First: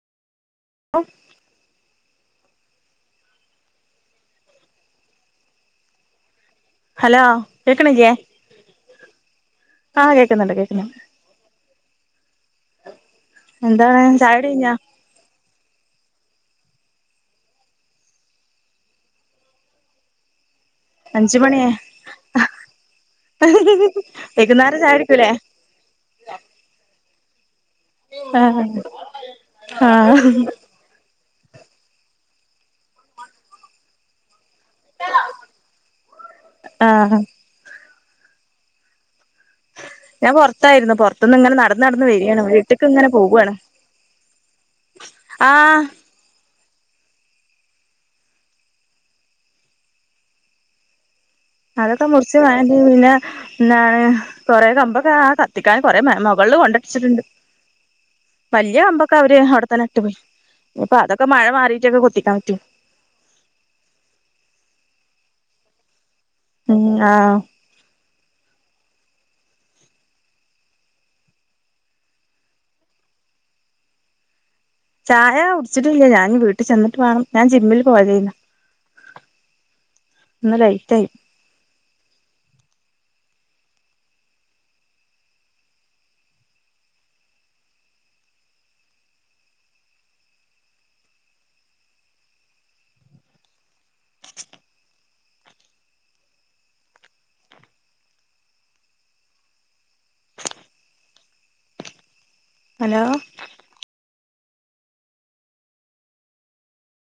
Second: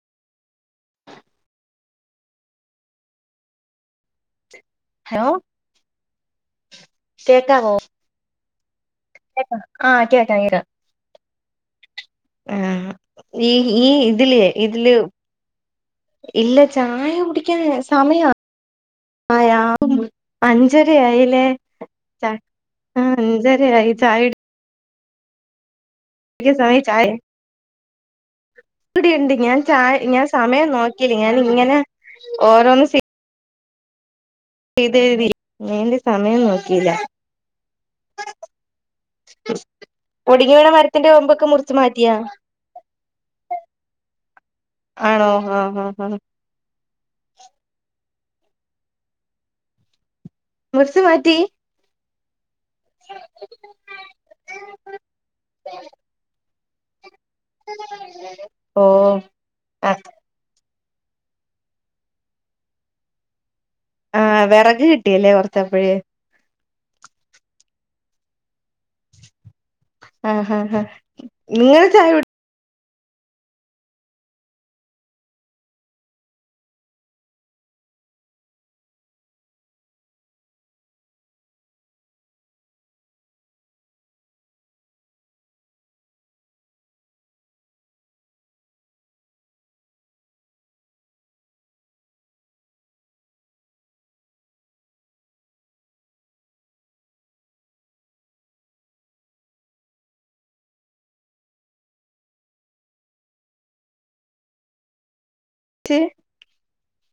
ആ hello hello കേക്കാവോ കേക്ണില്ലേ കേക്കാം ആഹ് കേക്കാം. കേക്കുന്നുണ്ട് ഏഹ് ഈ ഈ എന്താണ് ഇതില് ചായുടി കഴിഞ്ഞോ ഇതില്. ഇല്ല ചായ കുടിക്കാൻ സമയ ആയോ? അഞ്ച് അഞ്ചരയായില്ലേ മണിയായി അഞ്ചരയായി ചായ [unintelligible] കൃത്യം സമയത്ത് ചായേ. [unintelligible] ആഹ് ഇവിടെയുണ്ട് ഞാൻ ചായ ആഹ് ഞാൻ സമയം നോക്കി ഞാൻ ഇങ്ങനെ ഓരോന്ന് [unintelligible] നിന്റെ സമയം നോക്കിയില്ല. ആഹ് ഞാൻ ഒടിഞ്ഞു വീണ പൊറത്തായിരുന്നു മരത്തിന്റെ പൊറത്തുന്ന് കൊമ്പൊക്കെ ഇങ്ങനെ മുറിച്ച് നടന്ന് നടന്ന് മാറ്റിയാ വരികാണ് വീട്ടക്ക് ഇങ്ങനെ പോവാണ് ആഹ്. [unintelligible] മറച്ചു മാറ്റി. അതൊക്കെ മുർച്ച് [unintelligible] പിന്നെ എന്താണ് കൊറെ കമ്പൊക്കെ ആ കത്തിക്കാൻ കൊറെ മുകളിൽ കൊണ്ട്. [unintelligible] വല്ല്യ കമ്പൊക്കെ ഓഹ് അവര് അവടെത്തന്നെ ഇട്ട് പോയി ഇഞ്പ്പൊ അതൊക്കെ മഴ മാറിട്ടൊക്കെ കൊത്തിക്കാൻ പറ്റു ആ വെറക് കിട്ടിയല്ലേ കൊറച്ചപ്പഴ് മ്മ് ആ ആ ആആ നിങ്ങൾ ചായ കുട് ചായ കുടിച്ചിട്ടില്ല ഞാൻ ഞ് വീട്ട് ചെന്നിട്ട് വാണം ഞാൻ ജിമ്മിൽ പോയതേനു ഇന്ന് ലൈറ്റ് ആയി ഹലോ [inaudible]